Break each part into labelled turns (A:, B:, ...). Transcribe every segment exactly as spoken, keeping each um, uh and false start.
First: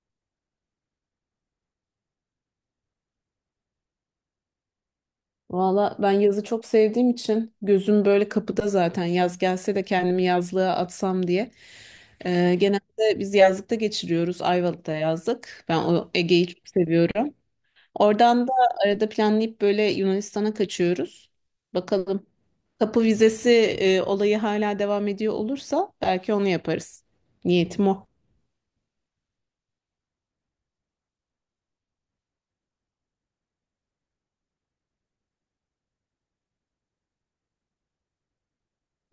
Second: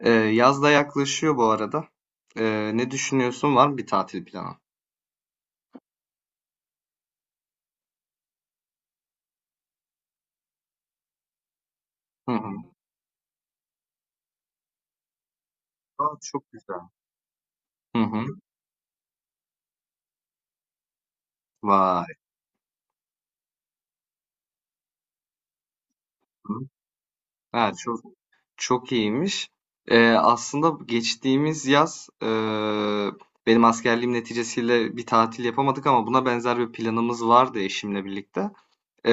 A: Ee, yaz da yaklaşıyor bu arada. Ee, ne düşünüyorsun? Var mı bir tatil planı?
B: Valla ben yazı çok sevdiğim için gözüm böyle kapıda zaten yaz gelse de kendimi yazlığa atsam diye.
A: Hı
B: Ee,
A: hı.
B: genelde biz yazlıkta geçiriyoruz. Ayvalık'ta yazlık. Ben o
A: Aa,
B: Ege'yi
A: çok
B: çok
A: güzel.
B: seviyorum.
A: Hı hı.
B: Oradan da arada planlayıp böyle Yunanistan'a kaçıyoruz.
A: Vay.
B: Bakalım. Kapı vizesi e, olayı hala devam ediyor olursa belki onu
A: Hı.
B: yaparız.
A: Ha,
B: Niyetim
A: çok
B: o.
A: çok iyiymiş. Ee, aslında geçtiğimiz yaz e, benim askerliğim neticesiyle bir tatil yapamadık ama buna benzer bir planımız vardı eşimle birlikte.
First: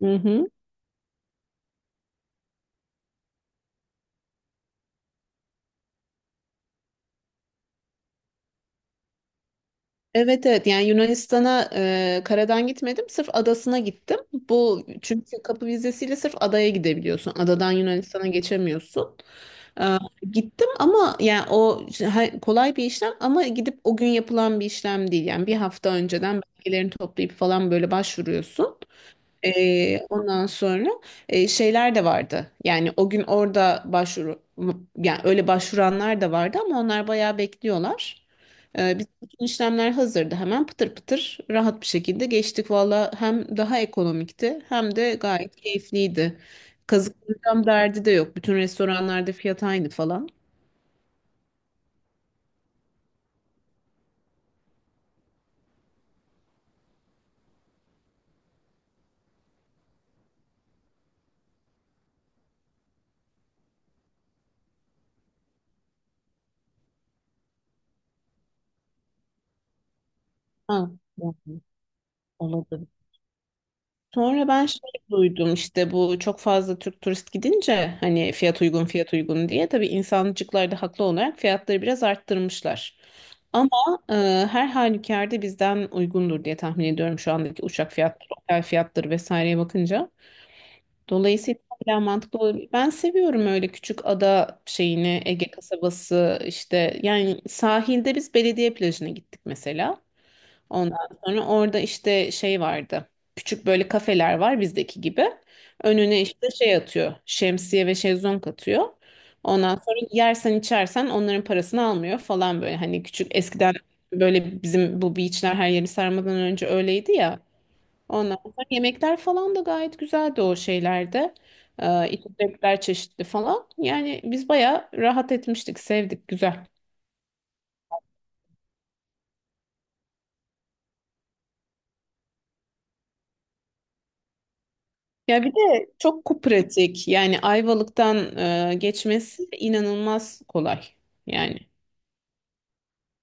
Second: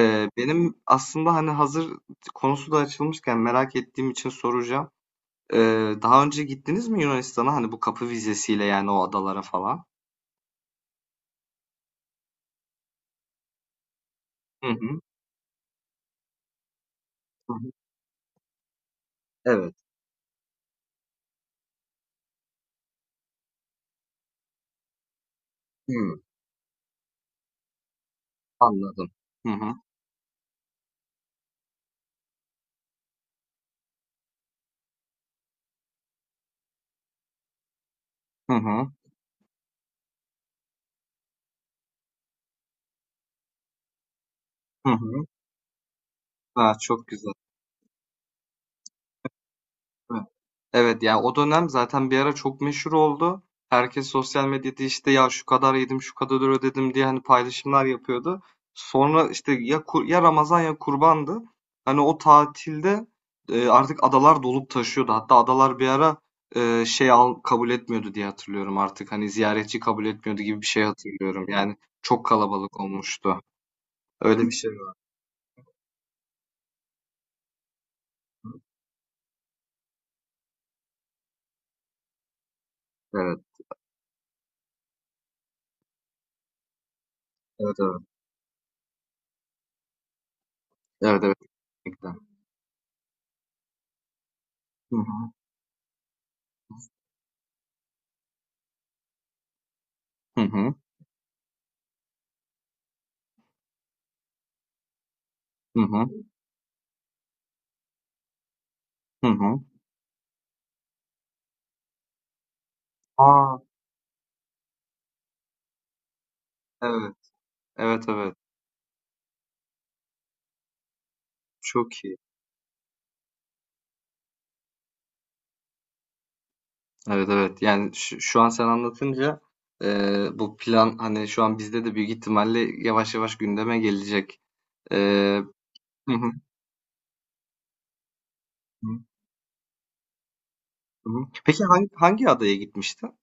B: Hı hı.
A: Benim aslında hani hazır konusu da açılmışken merak ettiğim için soracağım. Ee, daha önce gittiniz mi Yunanistan'a? Hani bu kapı vizesiyle yani o adalara falan.
B: Evet, evet, yani Yunanistan'a e, karadan gitmedim, sırf adasına gittim.
A: Hı
B: Bu
A: hı.
B: çünkü kapı vizesiyle sırf adaya gidebiliyorsun. Adadan Yunanistan'a geçemiyorsun.
A: Evet.
B: E, Gittim ama yani o işte, ha- kolay bir işlem ama gidip o gün yapılan bir işlem değil. Yani bir hafta
A: Hımm.
B: önceden belgelerini toplayıp falan böyle başvuruyorsun.
A: Anladım. Hı hı.
B: Ee, ondan sonra e, şeyler de vardı. Yani o gün orada başvuru, yani öyle başvuranlar da vardı ama onlar bayağı bekliyorlar.
A: Hı hı.
B: Ee, biz bütün işlemler hazırdı. Hemen pıtır pıtır rahat bir şekilde geçtik. Valla hem daha ekonomikti
A: Hı
B: hem de
A: hı.
B: gayet keyifliydi.
A: A, çok güzel.
B: Kazıklayacağım derdi de yok. Bütün restoranlarda fiyat aynı
A: Evet.
B: falan.
A: Evet, ya, o dönem zaten bir ara çok meşhur oldu. Herkes sosyal medyada, işte, "Ya, şu kadar yedim, şu kadar ödedim." diye, hani, paylaşımlar yapıyordu. Sonra, işte, ya kur ya Ramazan ya Kurban'dı. Hani, o tatilde, eee, artık adalar dolup taşıyordu. Hatta adalar bir ara, eee, şey al kabul etmiyordu diye hatırlıyorum artık. Hani, ziyaretçi kabul etmiyordu gibi bir şey
B: Ha,
A: hatırlıyorum.
B: yani
A: Yani çok kalabalık
B: olabilir.
A: olmuştu. Öyle
B: Sonra
A: bir
B: ben
A: şey
B: şey
A: var.
B: duydum, işte bu çok fazla Türk turist gidince hani fiyat uygun fiyat uygun diye, tabii insancıklar da haklı olarak fiyatları biraz arttırmışlar.
A: Evet.
B: Ama e, her halükarda bizden uygundur diye tahmin ediyorum, şu andaki
A: Evet,
B: uçak
A: evet.
B: fiyatları, otel fiyatları vesaireye bakınca.
A: Evet, evet,
B: Dolayısıyla hala
A: kesinlikle.
B: mantıklı olabilir. Ben seviyorum öyle küçük ada
A: Hı
B: şeyini,
A: hı.
B: Ege kasabası işte, yani sahilde biz belediye plajına gittik mesela.
A: Hı hı.
B: Ondan sonra orada işte şey vardı. Küçük böyle kafeler var bizdeki gibi.
A: Hı hı.
B: Önüne işte şey atıyor. Şemsiye ve şezlong atıyor.
A: Hı hı.
B: Ondan sonra yersen içersen onların parasını almıyor falan böyle. Hani küçük
A: A!
B: eskiden böyle bizim bu beachler her yeri sarmadan önce öyleydi
A: Evet.
B: ya.
A: Evet, evet.
B: Ondan sonra yemekler falan da gayet güzeldi o şeylerde.
A: Çok
B: Ee,
A: iyi.
B: içecekler çeşitli falan. Yani biz bayağı rahat etmiştik, sevdik, güzel.
A: Evet, evet. Yani şu şu an sen anlatınca, eee, bu plan, hani, şu an bizde de büyük ihtimalle yavaş yavaş gündeme gelecek.
B: Ya
A: Eee
B: bir de
A: Hı hı.
B: çok pratik. Yani Ayvalık'tan e,
A: Hı hı.
B: geçmesi inanılmaz kolay.
A: Hı hı.
B: Yani
A: Peki hangi hangi adaya gitmiştin?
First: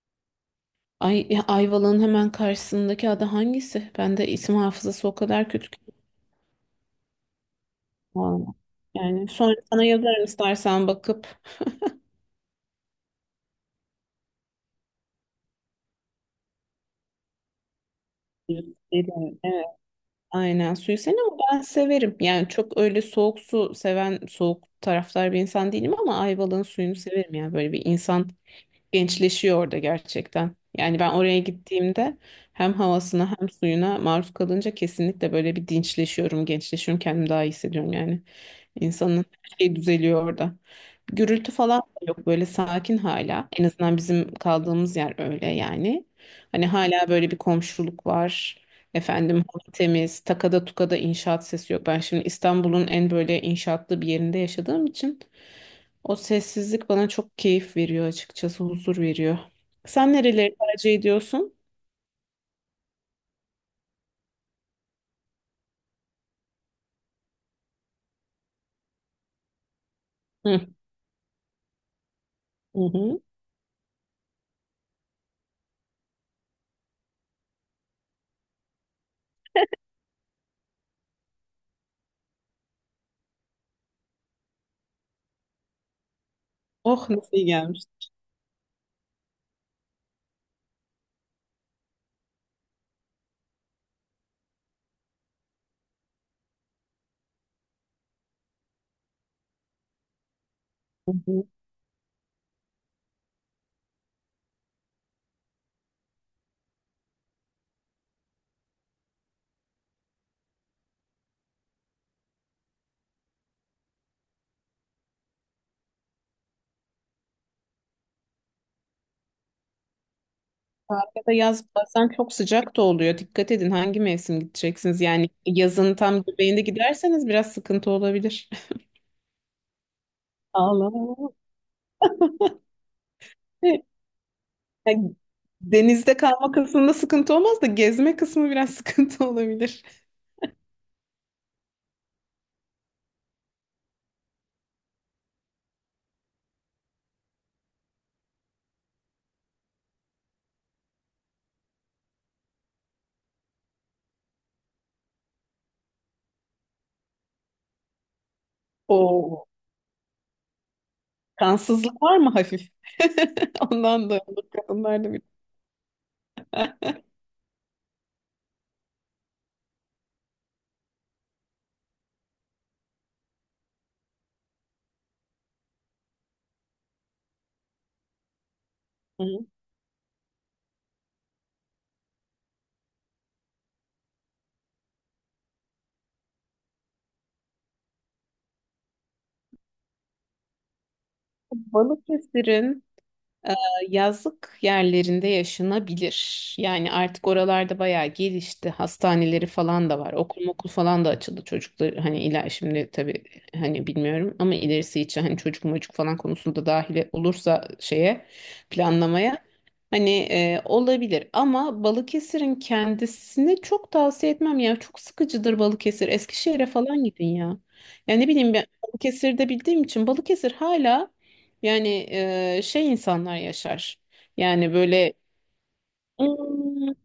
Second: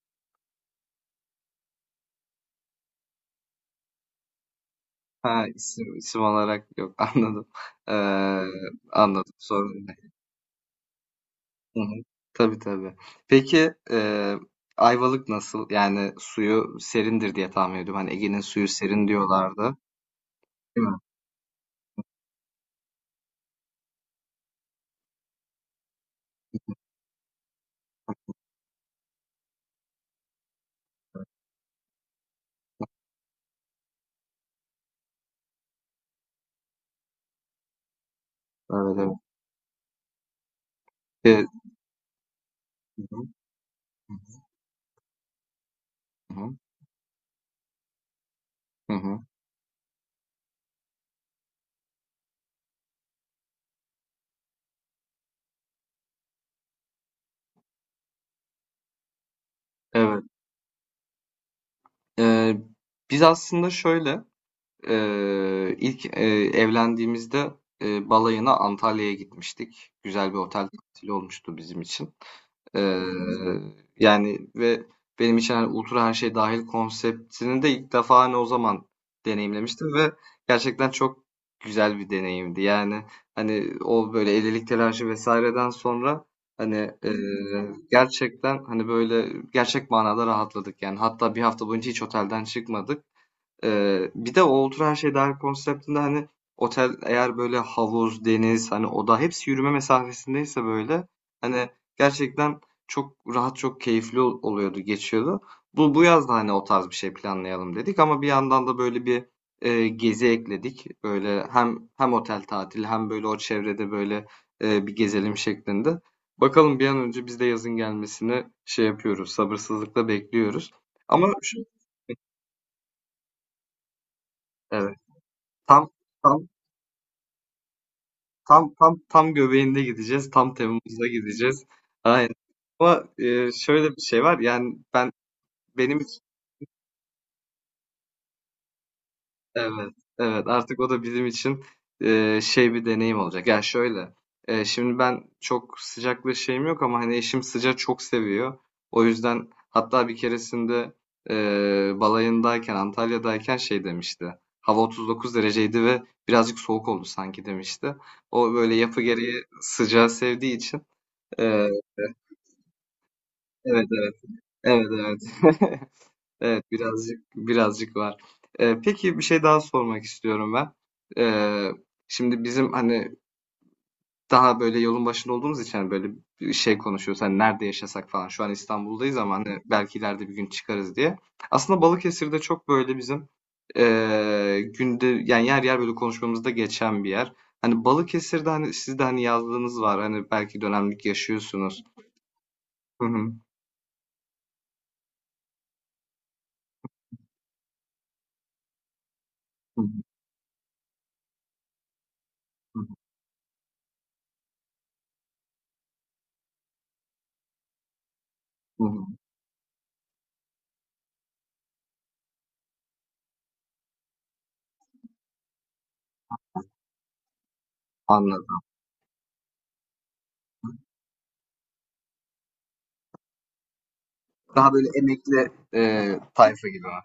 B: Ay, ya Ayvalık'ın hemen karşısındaki ada hangisi? Ben de isim hafızası o
A: Ha,
B: kadar kötü ki.
A: isim isim olarak yok. Anladım. Eee,
B: Vallahi. Yani
A: Anladım.
B: sonra sana
A: Sorun.
B: yazarım istersen bakıp.
A: Hı hı. Tabii tabii. Peki eee, Ayvalık nasıl? Yani suyu serindir diye tahmin ediyorum. Hani Ege'nin suyu serin
B: Evet.
A: diyorlardı.
B: Aynen,
A: Değil mi?
B: suyu sen ama ben severim. Yani çok öyle soğuk su seven, soğuk taraftar bir insan değilim ama Ayvalık'ın suyunu severim. Yani böyle bir insan gençleşiyor orada gerçekten. Yani ben oraya gittiğimde hem havasına hem suyuna maruz kalınca kesinlikle böyle bir dinçleşiyorum, gençleşiyorum, kendimi daha iyi hissediyorum yani.
A: Evet evet.
B: İnsanın her şeyi düzeliyor orada.
A: Evet.
B: Gürültü falan da yok, böyle sakin
A: Hı hı.
B: hala. En azından bizim kaldığımız yer öyle yani.
A: Hı hı.
B: Hani hala böyle bir komşuluk var.
A: Hı hı.
B: Efendim hava temiz, takada tukada inşaat sesi yok. Ben şimdi İstanbul'un en böyle inşaatlı bir yerinde yaşadığım için o sessizlik bana çok keyif veriyor açıkçası, huzur veriyor. Sen
A: Evet.
B: nereleri tercih ediyorsun?
A: Eee, Biz aslında şöyle eee, ilk eee, evlendiğimizde eee, balayına Antalya'ya gitmiştik. Güzel bir
B: Hı
A: otel tatili olmuştu bizim için.
B: hı.
A: Ee,
B: hı.
A: Yani ve benim için hani ultra her şey dahil konseptini de ilk defa hani o zaman deneyimlemiştim ve gerçekten çok güzel bir deneyimdi. Yani hani o böyle elilik telaşı vesaireden sonra hani
B: Oh,
A: e,
B: nasıl iyi gelmiş.
A: gerçekten hani böyle gerçek manada rahatladık yani. Hatta bir hafta boyunca hiç otelden çıkmadık. Eee, bir de o Otur Her Şey Dahil konseptinde, hani, otel eğer böyle havuz, deniz, hani, oda hepsi yürüme mesafesindeyse böyle,
B: Hı hı.
A: hani, gerçekten çok rahat, çok keyifli ol oluyordu, geçiyordu. Bu bu yaz da, hani, o tarz bir şey planlayalım dedik ama bir yandan da böyle bir, eee, gezi ekledik. Böyle hem hem otel tatili hem böyle o çevrede böyle, eee, bir gezelim şeklinde. Bakalım bir an önce biz de yazın gelmesini şey yapıyoruz, sabırsızlıkla bekliyoruz. Ama
B: Arkada
A: şu
B: yaz bazen çok sıcak da oluyor. Dikkat edin hangi mevsim
A: Evet,
B: gideceksiniz. Yani
A: tam
B: yazın tam
A: tam
B: göbeğinde giderseniz biraz sıkıntı olabilir.
A: Tam tam tam göbeğinde gideceğiz. Tam Temmuz'da
B: Allah.
A: gideceğiz. Aynen. Ama, eee, şöyle bir şey var. Yani ben
B: Yani
A: benim
B: denizde
A: için
B: kalma kısmında sıkıntı olmaz da gezme kısmı biraz sıkıntı olabilir.
A: evet evet artık o da bizim için eee, şey bir deneyim olacak. Ya şöyle eee, şimdi ben çok sıcakla şeyim yok ama hani eşim sıcağı çok seviyor. O yüzden hatta bir keresinde eee, balayındayken Antalya'dayken şey demişti. Hava otuz dokuz dereceydi ve birazcık soğuk oldu sanki demişti. O böyle yapı gereği
B: O,
A: sıcağı sevdiği için. e,
B: kansızlık var mı hafif?
A: Evet,
B: Ondan da
A: evet.
B: olur
A: Evet,
B: kadınlarda bir.
A: evet. Evet, birazcık birazcık var. Ee, peki bir şey daha sormak istiyorum ben. Ee, Şimdi bizim hani daha böyle yolun başında olduğumuz için hani böyle bir şey konuşuyoruz. Hani nerede yaşasak falan. Şu an İstanbul'dayız
B: Hı.
A: ama hani belki ileride bir gün çıkarız diye. Aslında Balıkesir'de çok böyle bizim ee, günde yani yer yer böyle konuşmamızda geçen bir yer. Hani Balıkesir'de hani siz de hani yazlığınız var. Hani belki dönemlik yaşıyorsunuz.
B: Balıkesir'in
A: Hı hı.
B: Ee, yazlık yerlerinde yaşanabilir. Yani artık oralarda bayağı gelişti. Hastaneleri
A: Hı hı.
B: falan da var. Okul okul falan da açıldı çocuklar. Hani ila şimdi tabii, hani bilmiyorum ama ilerisi için hani çocuk mocuk falan konusunda dahil olursa şeye,
A: Hı hı.
B: planlamaya hani e, olabilir. Ama Balıkesir'in kendisini çok tavsiye etmem ya. Çok sıkıcıdır Balıkesir. Eskişehir'e falan gidin ya. Yani ne bileyim,
A: Anladım.
B: ben Balıkesir'de bildiğim için Balıkesir hala yani eee, şey, insanlar yaşar.
A: Daha
B: Yani
A: böyle
B: böyle
A: emekli eee, tayfa gibi
B: "Hmm,
A: mi?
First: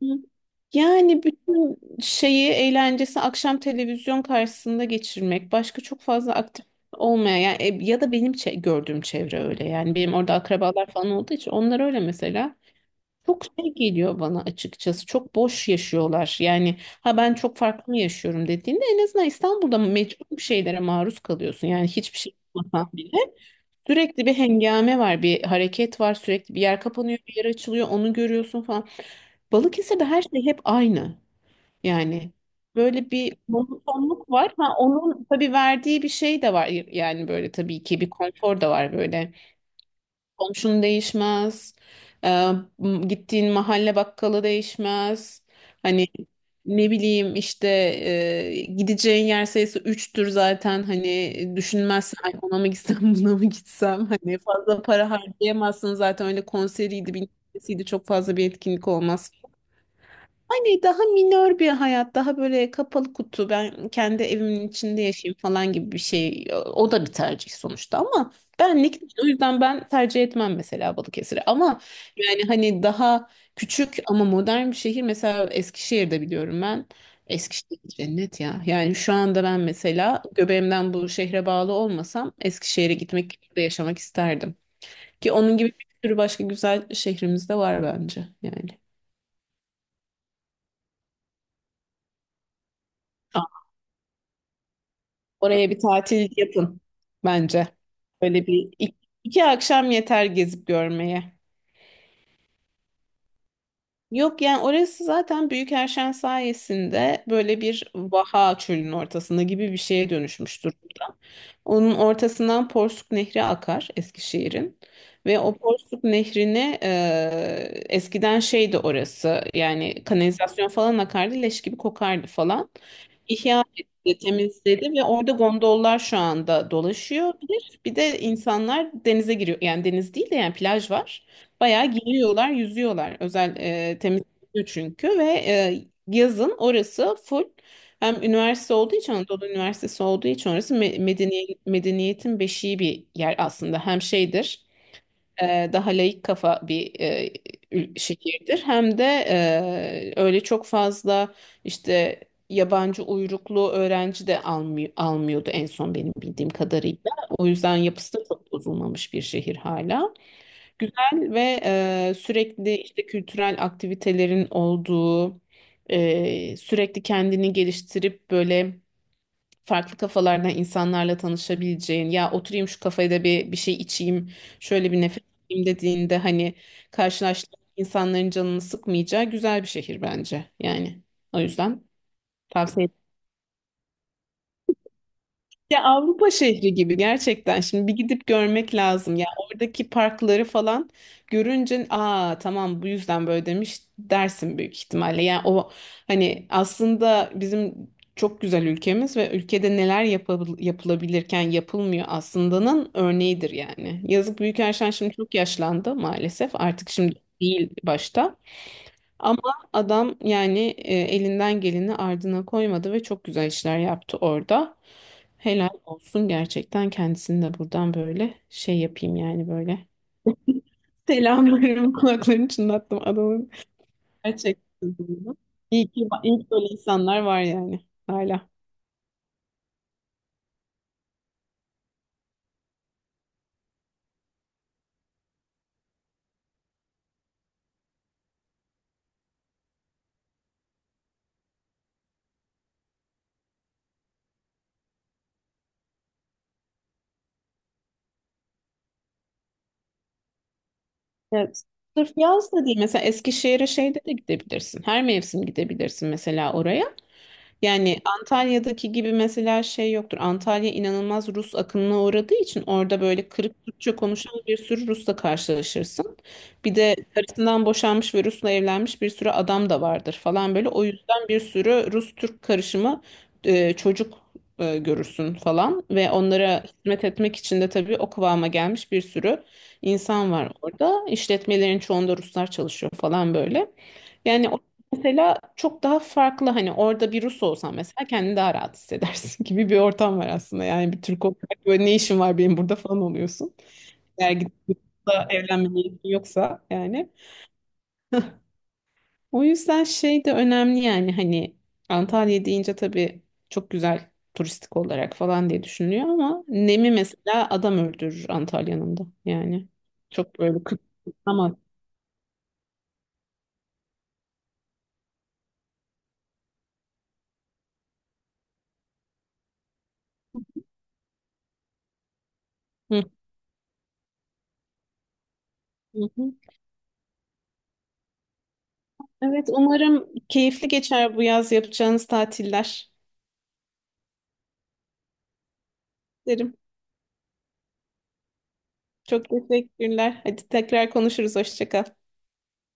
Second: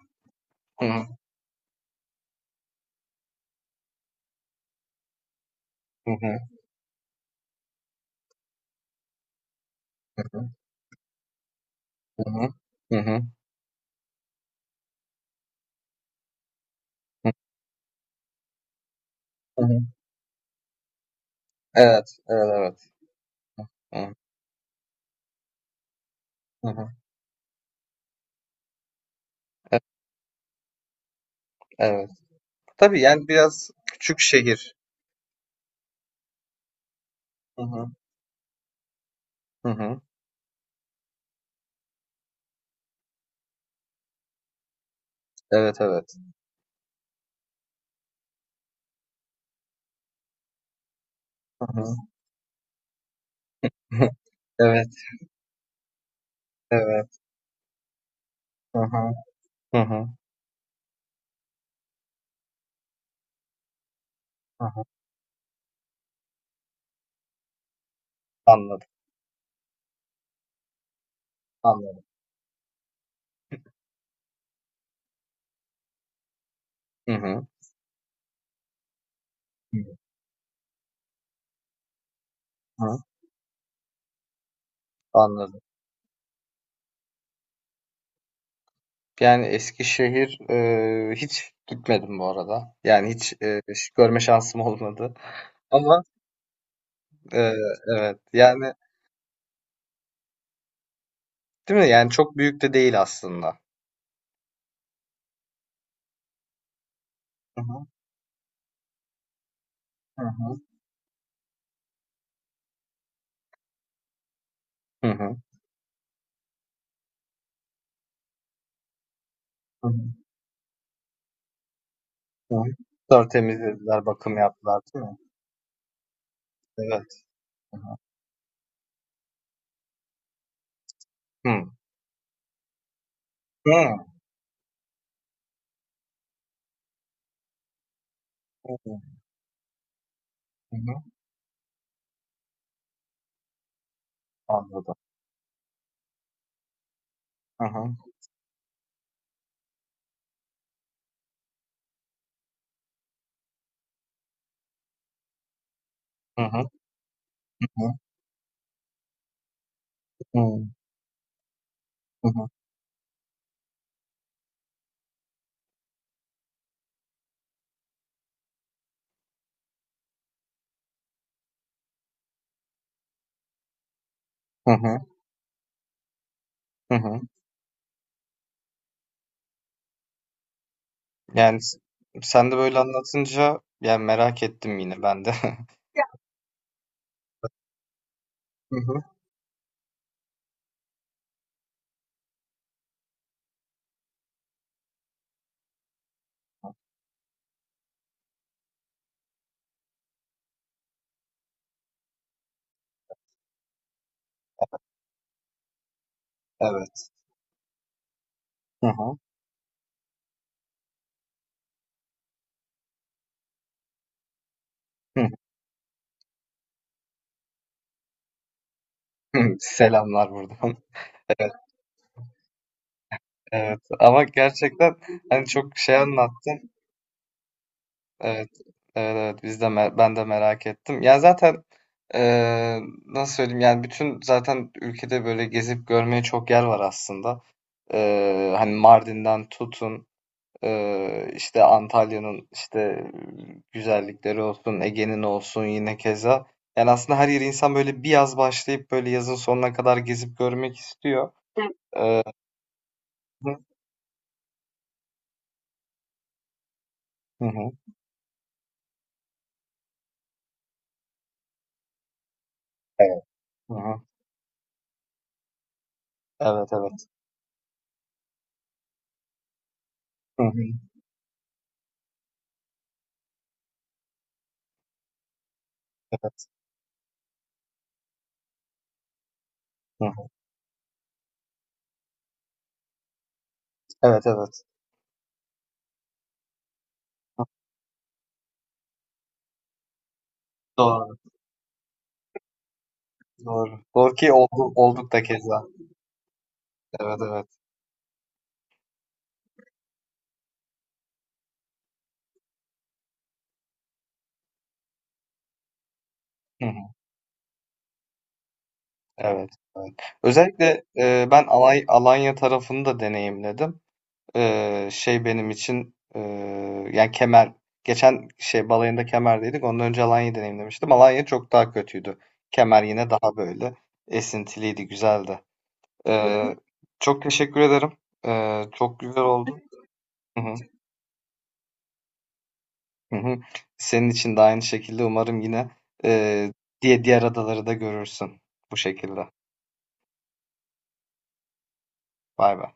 A: Hı hı,
B: yani bütün şeyi, eğlencesi akşam televizyon karşısında geçirmek. Başka çok
A: hı
B: fazla
A: hı,
B: aktif olmayan yani, e, ya da benim çe- gördüğüm çevre öyle. Yani benim orada
A: hı
B: akrabalar falan olduğu için onlar öyle
A: hı,
B: mesela.
A: hı hı,
B: Çok şey geliyor bana açıkçası. Çok boş yaşıyorlar. Yani ha,
A: hı hı.
B: ben çok farklı mı yaşıyorum dediğinde en azından İstanbul'da
A: Hı.
B: mecbur bir şeylere maruz kalıyorsun. Yani
A: Evet,
B: hiçbir şey
A: evet,
B: yapmasan bile.
A: evet.
B: Sürekli bir hengame var, bir hareket var, sürekli bir
A: Hı hı,
B: yer
A: hı.
B: kapanıyor, bir yer açılıyor, onu görüyorsun falan.
A: E-
B: Balıkesir'de her şey hep aynı.
A: Evet.
B: Yani
A: Tabii
B: böyle
A: yani
B: bir
A: biraz küçük
B: monotonluk var. Ha,
A: şehir.
B: onun tabii verdiği bir şey de var. Yani böyle
A: Hı
B: tabii
A: hı,
B: ki bir konfor da var böyle.
A: hı hı.
B: Komşun değişmez. Ee, m- Gittiğin mahalle bakkalı değişmez.
A: Evet,
B: Hani
A: evet.
B: ne bileyim işte, e, gideceğin yer sayısı üçtür zaten. Hani
A: Hı hı.
B: düşünmezsen "Ay, ona mı gitsem buna mı gitsem". Hani fazla
A: Evet,
B: para harcayamazsın zaten, öyle konseriydi
A: evet.
B: bilmem nesiydi, çok fazla bir
A: Hı
B: etkinlik
A: hı,
B: olmaz
A: hı hı,
B: yani. Daha minör bir hayat, daha böyle kapalı kutu, ben kendi
A: hı
B: evimin
A: hı.
B: içinde yaşayayım falan gibi bir şey. O da bir tercih sonuçta ama
A: Anladım,
B: benlik. değil. O yüzden ben tercih etmem mesela Balıkesir'i. Ama
A: anladım.
B: yani hani daha küçük ama modern bir şehir. Mesela Eskişehir'de biliyorum ben.
A: Hı hı,
B: Eskişehir cennet ya. Yani şu anda ben
A: hı
B: mesela göbeğimden bu şehre bağlı olmasam Eskişehir'e
A: hı.
B: gitmek, burada yaşamak isterdim. Ki onun
A: Anladım.
B: gibi bir sürü başka güzel şehrimiz de var bence yani.
A: Yani Eskişehir eee hiç gitmedim bu arada. Yani hiç eee, hiç görme şansım olmadı.
B: Oraya bir
A: Ama
B: tatil yapın
A: eee,
B: bence.
A: evet
B: Böyle bir
A: yani.
B: iki, iki akşam yeter gezip görmeye.
A: Değil mi? Yani çok büyük de değil aslında.
B: Yok yani, orası zaten Büyükerşen sayesinde böyle
A: Hı
B: bir
A: hı.
B: vaha, çölün ortasında gibi bir şeye
A: Hı hı.
B: dönüşmüş durumda. Onun ortasından Porsuk Nehri akar Eskişehir'in,
A: Hı hı.
B: ve o Porsuk Nehri'ni e, eskiden şeydi orası,
A: Hı
B: yani
A: hı.
B: kanalizasyon falan akardı, leş gibi kokardı
A: Hı hı.
B: falan. İhya
A: Tertemizlediler,
B: etti,
A: bakım yaptılar,
B: temizledi ve
A: değil mi?
B: orada gondollar şu anda
A: Evet.
B: dolaşıyor.
A: Hı
B: Bir,
A: hı.
B: bir de insanlar denize giriyor. Yani deniz değil de yani plaj var.
A: Hı.
B: Bayağı giriyorlar, yüzüyorlar. Özel
A: Hı.
B: e, temizliyor çünkü, ve e, yazın orası full, hem
A: Hı
B: üniversite olduğu
A: hı.
B: için, Anadolu Üniversitesi olduğu için orası
A: Hı hı.
B: me- medeni, medeniyetin beşiği bir yer aslında. Hem şeydir,
A: Anladım.
B: e, daha laik kafa bir e,
A: Hı hı.
B: ül- şehirdir. Hem de e, öyle çok fazla işte yabancı uyruklu öğrenci de almıyor, almıyordu en son benim
A: Hı
B: bildiğim
A: hı.
B: kadarıyla. O yüzden
A: Hı
B: yapısı da çok bozulmamış bir şehir hala.
A: hı.
B: Güzel ve e,
A: Hı hı.
B: sürekli işte kültürel aktivitelerin olduğu, e, sürekli kendini geliştirip böyle farklı kafalardan insanlarla tanışabileceğin. Ya, oturayım şu kafede bir bir şey içeyim,
A: Hı
B: şöyle bir
A: hı.
B: nefes alayım dediğinde hani
A: Hı hı.
B: karşılaştığın insanların canını sıkmayacağı güzel bir şehir bence yani, o
A: Yani s-
B: yüzden
A: sen de böyle
B: tavsiye...
A: anlatınca yani merak ettim yine ben de.
B: Ya Avrupa şehri gibi gerçekten. Şimdi bir gidip görmek
A: Hı hı.
B: lazım. Ya oradaki parkları falan görünce, aa tamam, bu yüzden böyle demiş dersin büyük ihtimalle. Yani o hani aslında bizim çok güzel ülkemiz ve ülkede neler yapabil- yapılabilirken yapılmıyor aslında'nın örneğidir yani. Yazık, Büyükelçen şimdi çok yaşlandı maalesef. Artık
A: Evet.
B: şimdi değil başta.
A: Hı hı.
B: Ama adam yani, e, elinden geleni ardına koymadı ve çok güzel işler yaptı orada.
A: Hı
B: Helal olsun gerçekten, kendisini de buradan böyle şey yapayım yani
A: hı.
B: böyle.
A: Selamlar buradan. Evet.
B: Selamlarım, kulaklarını çınlattım adamın
A: Evet. Ama
B: gerçekten.
A: gerçekten hani çok
B: İyi
A: şey
B: ki, iyi ki böyle
A: anlattın.
B: insanlar var yani
A: Evet,
B: hala.
A: evet, evet. Biz de me- ben de merak ettim. Ya zaten eee, nasıl söyleyeyim? Yani bütün zaten ülkede böyle gezip görmeye çok yer var aslında. Eee, hani Mardin'den tutun, eee, işte Antalya'nın işte güzellikleri olsun, Ege'nin olsun yine keza. Yani aslında her yeri insan böyle bir yaz başlayıp böyle yazın sonuna kadar gezip görmek istiyor.
B: Evet. Sırf
A: Eee,
B: yaz da değil. Mesela Eskişehir'e şeyde de gidebilirsin. Her mevsim gidebilirsin mesela oraya.
A: hı hı.
B: Yani Antalya'daki gibi mesela şey yoktur. Antalya inanılmaz Rus akınına uğradığı için orada
A: Evet.
B: böyle kırık
A: Hı
B: Türkçe
A: hı.
B: konuşan bir sürü Rus'la karşılaşırsın.
A: Evet,
B: Bir de
A: evet.
B: karısından boşanmış ve Rus'la evlenmiş bir sürü adam da vardır
A: Hı
B: falan
A: hı.
B: böyle. O yüzden bir sürü Rus-Türk karışımı e, çocuk e, görürsün falan, ve
A: Evet.
B: onlara hizmet etmek için de tabii o kıvama gelmiş bir sürü
A: Hı hı.
B: insan var orada. İşletmelerin çoğunda Ruslar çalışıyor falan böyle.
A: Evet,
B: Yani,
A: evet.
B: Mesela çok daha farklı, hani orada bir Rus olsan mesela kendini daha rahat hissedersin gibi bir ortam var aslında. Yani bir
A: Doğru.
B: Türk olarak böyle, ne işin var benim burada falan oluyorsun.
A: Doğru. Doğru ki
B: Eğer gidip
A: oldu, olduk da
B: Rus'la
A: keza.
B: evlenme niyetin yoksa yani.
A: Evet evet.
B: O yüzden şey de önemli yani, hani Antalya deyince tabii çok güzel, turistik olarak falan diye düşünülüyor ama
A: Hı
B: Nemi
A: hı.
B: mesela adam öldürür Antalya'nın da
A: Evet.
B: yani.
A: Evet.
B: Çok böyle kıt
A: Özellikle e, ben
B: ama.
A: Alay, Alanya tarafını da deneyimledim. E, şey benim için e, yani Kemer geçen şey balayında Kemer'deydik. Ondan önce Alanya'yı deneyimlemiştim. Alanya çok daha kötüydü. Kemer
B: Hı,
A: yine daha böyle esintiliydi, güzeldi.
B: hı, hı.
A: E, Çok teşekkür ederim. E, çok güzel
B: Evet,
A: oldu.
B: umarım
A: Hı hı.
B: keyifli geçer bu yaz yapacağınız tatiller.
A: Hı hı. Senin için de aynı şekilde umarım yine eee,
B: Derim.
A: diye diğer adaları da görürsün bu
B: Çok
A: şekilde.
B: teşekkürler. Hadi tekrar konuşuruz. Hoşça kal.
A: Bay bay.